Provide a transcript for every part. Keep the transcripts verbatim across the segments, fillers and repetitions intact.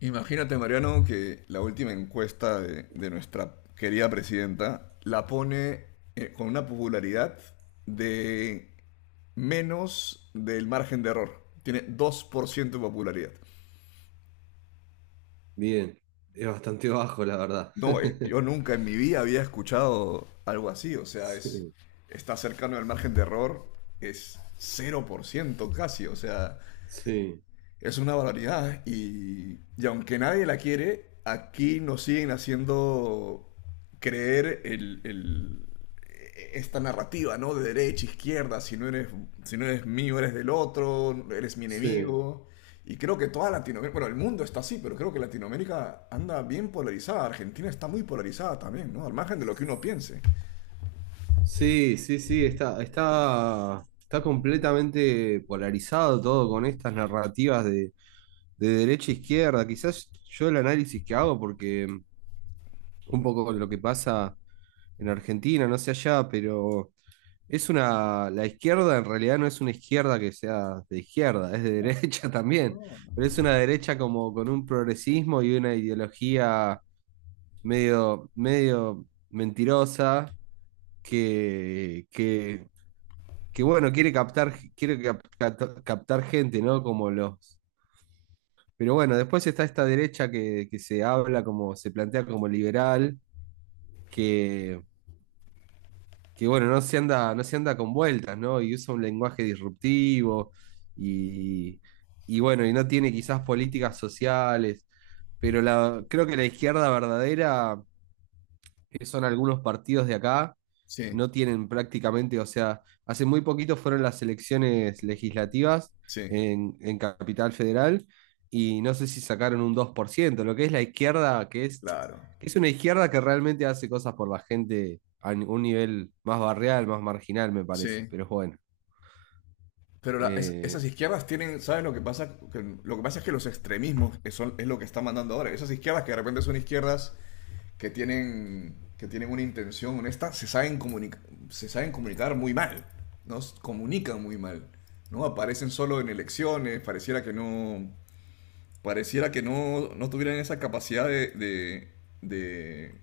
Imagínate, Mariano, que la última encuesta de, de nuestra querida presidenta la pone eh, con una popularidad de menos del margen de error. Tiene dos por ciento de popularidad. Bien, es bastante bajo, la verdad. No, eh, yo nunca en mi vida había escuchado algo así. O sea, es, Sí, está cercano al margen de error, es cero por ciento casi. O sea, sí, es una barbaridad y, y aunque nadie la quiere, aquí nos siguen haciendo creer el, el- esta narrativa, ¿no? De derecha, izquierda, si no eres, si no eres mío, eres del otro, eres mi sí. enemigo. Y creo que toda Latinoamérica, bueno, el mundo está así, pero creo que Latinoamérica anda bien polarizada. Argentina está muy polarizada también, ¿no? Al margen de lo que uno piense. Sí, sí, sí, está, está, está completamente polarizado todo con estas narrativas de, de derecha e izquierda. Quizás yo el análisis que hago, porque un poco lo que pasa en Argentina, no sé allá, pero es una, la izquierda en realidad no es una izquierda que sea de izquierda, es de derecha también, No, pero no. es una derecha como con un progresismo y una ideología medio, medio mentirosa, que, que, que, bueno, quiere captar, quiere cap- cat- captar gente, ¿no? Como los. Pero bueno, después está esta derecha que, que se habla como, se plantea como liberal, que, que bueno, no se anda, no se anda con vueltas, ¿no? Y usa un lenguaje disruptivo y, y bueno, y no tiene quizás políticas sociales. Pero la, creo que la izquierda verdadera que son algunos partidos de acá, Sí, no tienen prácticamente, o sea, hace muy poquito fueron las elecciones legislativas sí, en, en Capital Federal y no sé si sacaron un dos por ciento lo que es la izquierda, que es, claro. que es una izquierda que realmente hace cosas por la gente a un nivel más barrial, más marginal, me parece, Sí, pero bueno. pero la- es- eh, esas izquierdas tienen, ¿sabes lo que pasa? Que- lo que pasa es que los extremismos es, son- es lo que están mandando ahora. Esas izquierdas que de repente son izquierdas que tienen, que tienen una intención honesta, se saben, comunicar se saben comunicar muy mal, ¿no? S- Comunican muy mal, ¿no? Aparecen solo en elecciones, pareciera que no, pareciera que no, no tuvieran esa capacidad de, de, de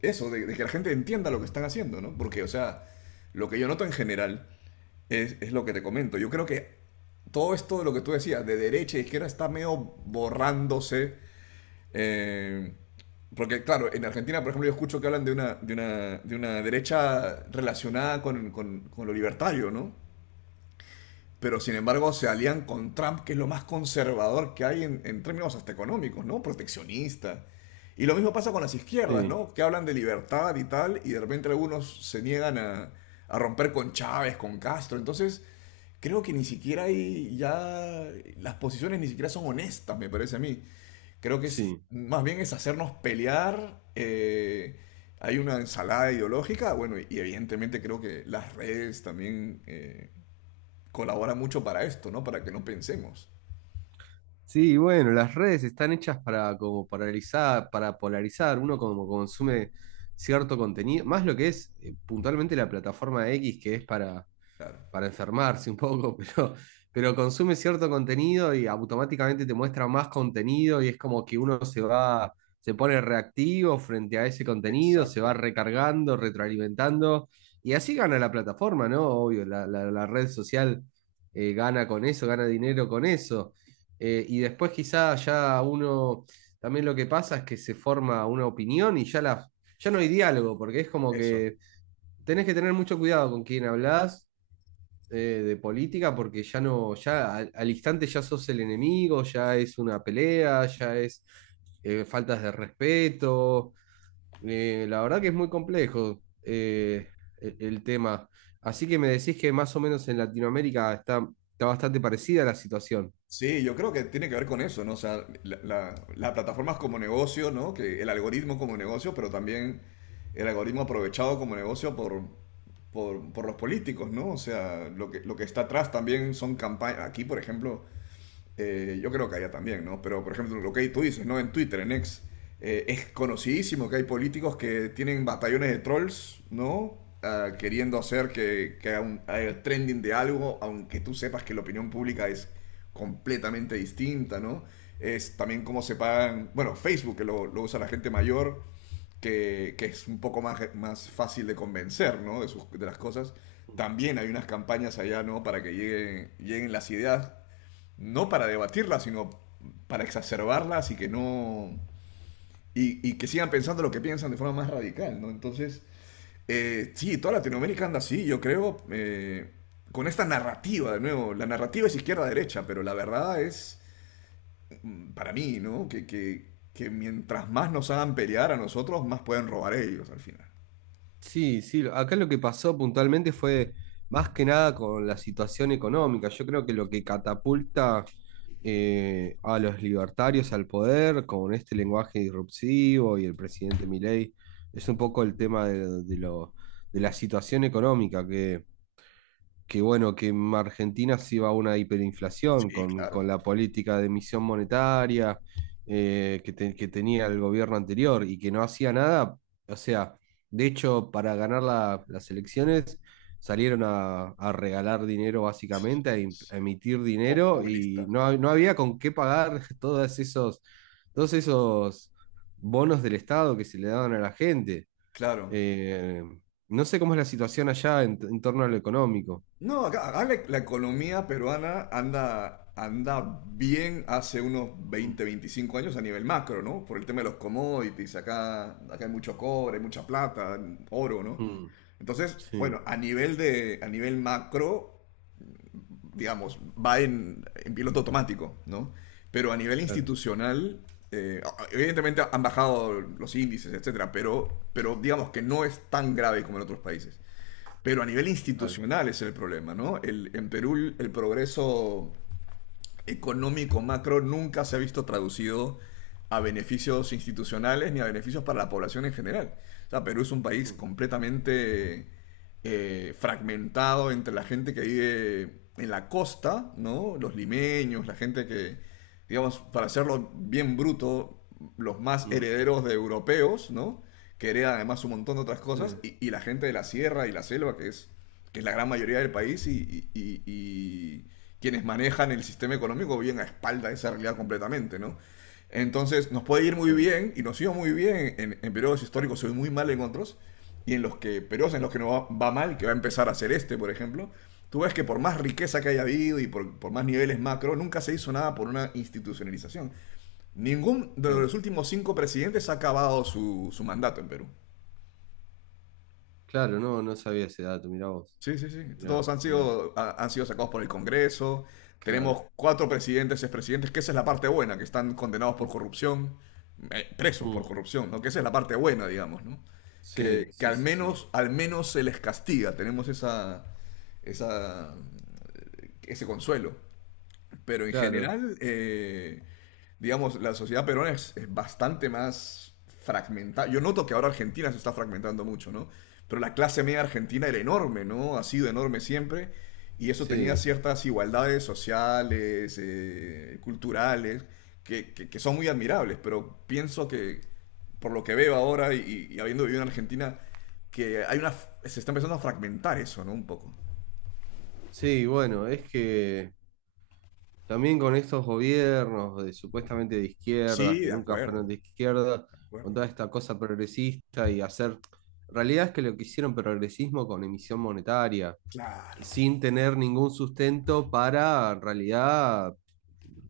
eso, de, de que la gente entienda lo que están haciendo, ¿no? Porque, o sea, lo que yo noto en general es, es lo que te comento. Yo creo que todo esto de lo que tú decías, de derecha e izquierda, está medio borrándose. eh, Porque, claro, en Argentina, por ejemplo, yo escucho que hablan de una, de una, de una derecha relacionada con, con- con lo libertario, ¿no? Pero sin embargo se alían con Trump, que es lo más conservador que hay en, en términos hasta económicos, ¿no? Proteccionista. Y lo mismo pasa con las izquierdas, sí, ¿no? Que hablan de libertad y tal, y de repente algunos se niegan a, a romper con Chávez, con Castro. Entonces, creo que ni siquiera hay ya. Las posiciones ni siquiera son honestas, me parece a mí. Creo que es, sí. más bien es hacernos pelear. Eh, hay una ensalada ideológica, bueno, y, y evidentemente creo que las redes también eh, colabora mucho para esto, ¿no? Para que no pensemos. Sí, bueno, las redes están hechas para como paralizar, para polarizar, uno como consume cierto contenido, más lo que es eh, puntualmente la plataforma X que es para Claro. para enfermarse un poco, pero, pero consume cierto contenido y automáticamente te muestra más contenido y es como que uno se va, se pone reactivo frente a ese contenido, se va Exacto, recargando, retroalimentando y así gana la plataforma, ¿no? Obvio, la, la- la red social eh, gana con eso, gana dinero con eso. Eh, y después quizá ya uno, también lo que pasa es que se forma una opinión y ya, la, ya no hay diálogo, porque es como eso. que tenés que tener mucho cuidado con quién hablas eh, de política porque ya no, ya al, al instante ya sos el enemigo, ya es una pelea, ya es eh, faltas de respeto. Eh, la verdad que es muy complejo eh, el, el tema. Así que me decís que más o menos en Latinoamérica está, está bastante parecida la situación. Sí, yo creo que tiene que ver con eso, ¿no? O sea, la- la- las plataformas como negocio, ¿no? Que el algoritmo como negocio, pero también el algoritmo aprovechado como negocio por, por, por los políticos, ¿no? O sea, lo que, lo que está atrás también son campañas. Aquí, por ejemplo, eh, yo creo que allá también, ¿no? Pero, por ejemplo, lo que tú dices, ¿no? En Twitter, en X, eh, es conocidísimo que hay políticos que tienen batallones de trolls, ¿no? Ah, queriendo hacer que, que haya, un, haya trending de algo, aunque tú sepas que la opinión pública es completamente distinta, ¿no? Es también cómo se pagan, bueno, Facebook, que lo, lo usa la gente mayor, que, que es un poco más, más fácil de convencer, ¿no? De, sus, de las cosas. También hay unas campañas allá, ¿no? Para que lleguen, lleguen las ideas no para debatirlas, sino para exacerbarlas y que no. Y, y que sigan pensando lo que piensan de forma más radical, ¿no? Entonces, eh, sí, toda Latinoamérica anda así, yo creo, eh, con esta narrativa, de nuevo. La narrativa es izquierda-derecha, pero la verdad es, mm, para mí, ¿no? Que, que, que mientras más nos hagan pelear a nosotros, más pueden robar ellos al final. Sí, sí, acá lo que pasó puntualmente fue más que nada con la situación económica. Yo creo que lo que catapulta eh, a los libertarios al poder con este lenguaje disruptivo y el presidente Milei es un poco el tema de, de lo, de la situación económica, que que bueno, que en Argentina sí va a una hiperinflación Sí, con, con claro. la política de emisión monetaria eh, que, te- que tenía el gobierno anterior y que no hacía nada. O sea, de hecho, para ganar la- las elecciones salieron a, a regalar dinero básicamente, a, im- Sí. a emitir dinero y Populistas. no, ha- no había con qué pagar todos esos, todos esos bonos del Estado que se le daban a la gente. Claro. Eh, no sé cómo es la situación allá en en torno a lo económico. No, acá, acá la, la economía peruana anda, anda bien hace unos Mm. veinte, veinticinco años a nivel macro, ¿no? Por el tema de los commodities, acá, acá hay mucho cobre, mucha plata, oro, ¿no? Mm, Entonces, bueno, sí, a nivel de, a nivel macro, digamos, va en, en piloto automático, ¿no? Pero a nivel claro, institucional, eh, evidentemente han bajado los índices, etcétera, pero, pero digamos que no es tan grave como en otros países. Pero a nivel claro. institucional es el problema, ¿no? El, en Perú el progreso económico macro nunca se ha visto traducido a beneficios institucionales ni a beneficios para la población en general. O sea, Perú es un país Mm, completamente eh, fragmentado entre la gente que vive en la costa, ¿no? Los limeños, la gente que, digamos, para hacerlo bien bruto, los más mm, herederos de europeos, ¿no? Que heredan además un montón de otras sí, cosas, mm, y, y la gente de la sierra y la selva, que es, que es la gran mayoría del país, y, y- y- y quienes manejan el sistema económico bien a espalda de esa realidad completamente, ¿no? Entonces nos puede ir muy claro, bien y nos iba muy bien en, en periodos históricos, se ve muy mal en otros, y en los que periodos en los que no va, va mal, que va a empezar a hacer este, por ejemplo, tú ves que por más riqueza que haya habido y por, por más niveles macro, nunca se hizo nada por una institucionalización. Ningún de claro. los últimos cinco presidentes ha acabado su, su mandato en Perú. Claro, no, no sabía ese dato, mirá vos. Sí, sí, sí. Todos Mirá, han mirá, sido, ha- han sido sacados por el Congreso. claro. Tenemos cuatro presidentes, expresidentes, que esa es la parte buena, que están condenados por Mm, corrupción, eh, presos por mm, corrupción, ¿no? Que esa es la parte buena, digamos, ¿no? sí, Que, que sí, al sí, sí. menos, al menos se les castiga. Tenemos esa, esa, ese consuelo. Pero en Claro, general, eh, digamos, la sociedad peruana es, es bastante más fragmentada. Yo noto que ahora Argentina se está fragmentando mucho, ¿no? Pero la clase media argentina era enorme, ¿no? Ha sido enorme siempre. Y eso tenía sí. ciertas igualdades sociales, eh, culturales, que, que- que son muy admirables. Pero pienso que, por lo que veo ahora y, y habiendo vivido en Argentina, que hay una, se está empezando a fragmentar eso, ¿no? Un poco. Sí, bueno, es que también con estos gobiernos de supuestamente de izquierdas, Sí, que de nunca acuerdo, fueron de de izquierda, con acuerdo. toda esta cosa progresista y hacer. En realidad es que lo que hicieron progresismo con emisión monetaria. Claro. Sin tener ningún sustento para en realidad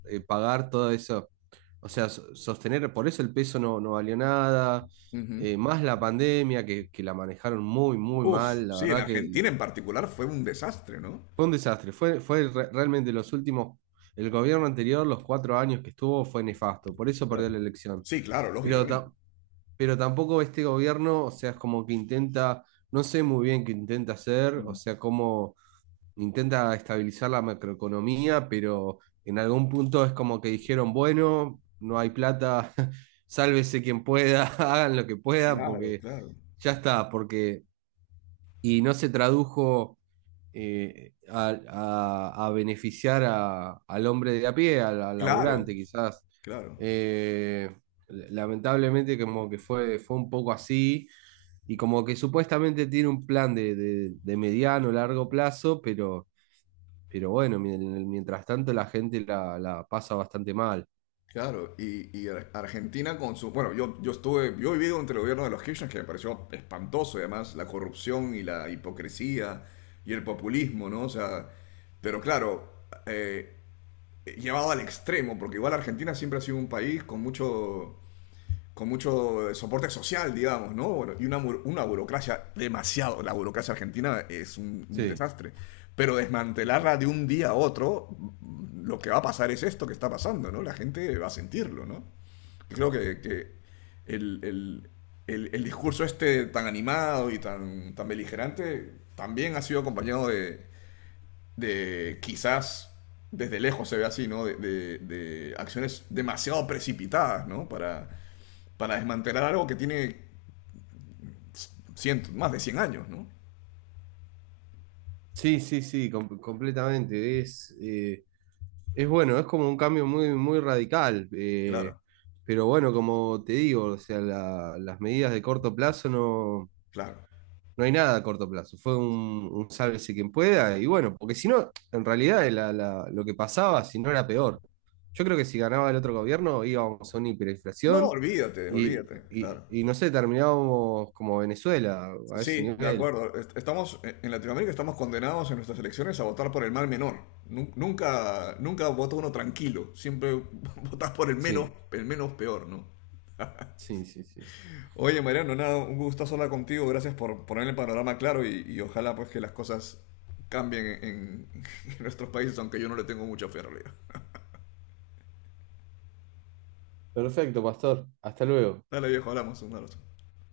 eh, pagar todo eso. O sea, so- sostener, por eso el peso no, no valió nada, Ujú. eh, más la pandemia que, que la manejaron muy, muy Uf, mal, la sí, en verdad que lo- Argentina en particular fue un desastre, ¿no? fue un desastre, fue, fue re- realmente los últimos, el gobierno anterior, los cuatro años que estuvo, fue nefasto, por eso perdió Claro. la elección. Sí, claro, Pero, lógicamente. ta- pero tampoco este gobierno, o sea, es como que intenta, no sé muy bien qué intenta hacer, o sea, cómo intenta estabilizar la macroeconomía, pero en algún punto es como que dijeron, bueno, no hay plata, sálvese quien pueda, hagan lo que puedan, Claro, porque claro. ya está, porque y no se tradujo eh, a, a- a beneficiar a- al hombre de a pie, al, al Claro, laburante, quizás. claro, Eh, lamentablemente como que fue, fue un poco así. Y como que supuestamente tiene un plan de, de, de mediano, largo plazo, pero pero bueno, mi- mientras tanto la gente la, la pasa bastante mal. claro. Y, y Ar- Argentina con su... Bueno, yo, yo estuve, yo he vivido entre el gobierno de los Kirchner, que me pareció espantoso, y además, la corrupción y la hipocresía y el populismo, ¿no? O sea, pero claro, eh, llevado al extremo, porque igual Argentina siempre ha sido un país con mucho... con mucho soporte social, digamos, ¿no? Bueno, y una, una burocracia demasiado, la burocracia argentina es un, un, Sí, desastre, pero sí, desmantelarla sí, de un día a otro, lo que va a pasar es esto que está pasando, ¿no? La gente va a sentirlo, ¿no? Y creo que, que el, el, el, el, discurso este tan animado y tan, tan beligerante también ha sido acompañado de, de quizás desde lejos se ve así, ¿no? De, de, de acciones demasiado precipitadas, ¿no? Para para desmantelar algo que tiene cientos, más de cien años, ¿no? sí, sí, sí, com- completamente. Es, eh, es bueno, es como un cambio muy, muy radical. eh, Claro, Pero bueno, como te digo, o sea, la- las medidas de corto plazo no. claro. No hay nada a corto plazo. Fue un, un sálvese quien pueda. Y bueno, porque si no, en realidad la- la- lo que pasaba, si no era peor. Yo creo que si ganaba el otro gobierno íbamos a una No, hiperinflación olvídate, y, olvídate, y- claro. y no sé, terminábamos como Venezuela, a ese Sí, de nivel. acuerdo. Est- Estamos eh, en Latinoamérica estamos condenados en nuestras elecciones a votar por el mal menor. Nu- Nunca, nunca vota uno tranquilo. Siempre votas por el menos, Sí, el menos peor, ¿no? sí, sí, sí. Oye, Mariano, nada, un gustazo hablar contigo. Gracias por poner el panorama claro y, y ojalá pues que las cosas cambien en, en nuestros países, aunque yo no le tengo mucha fe en realidad. Perfecto, pastor. Hasta luego. Dale, viejo, hablamos. Un abrazo.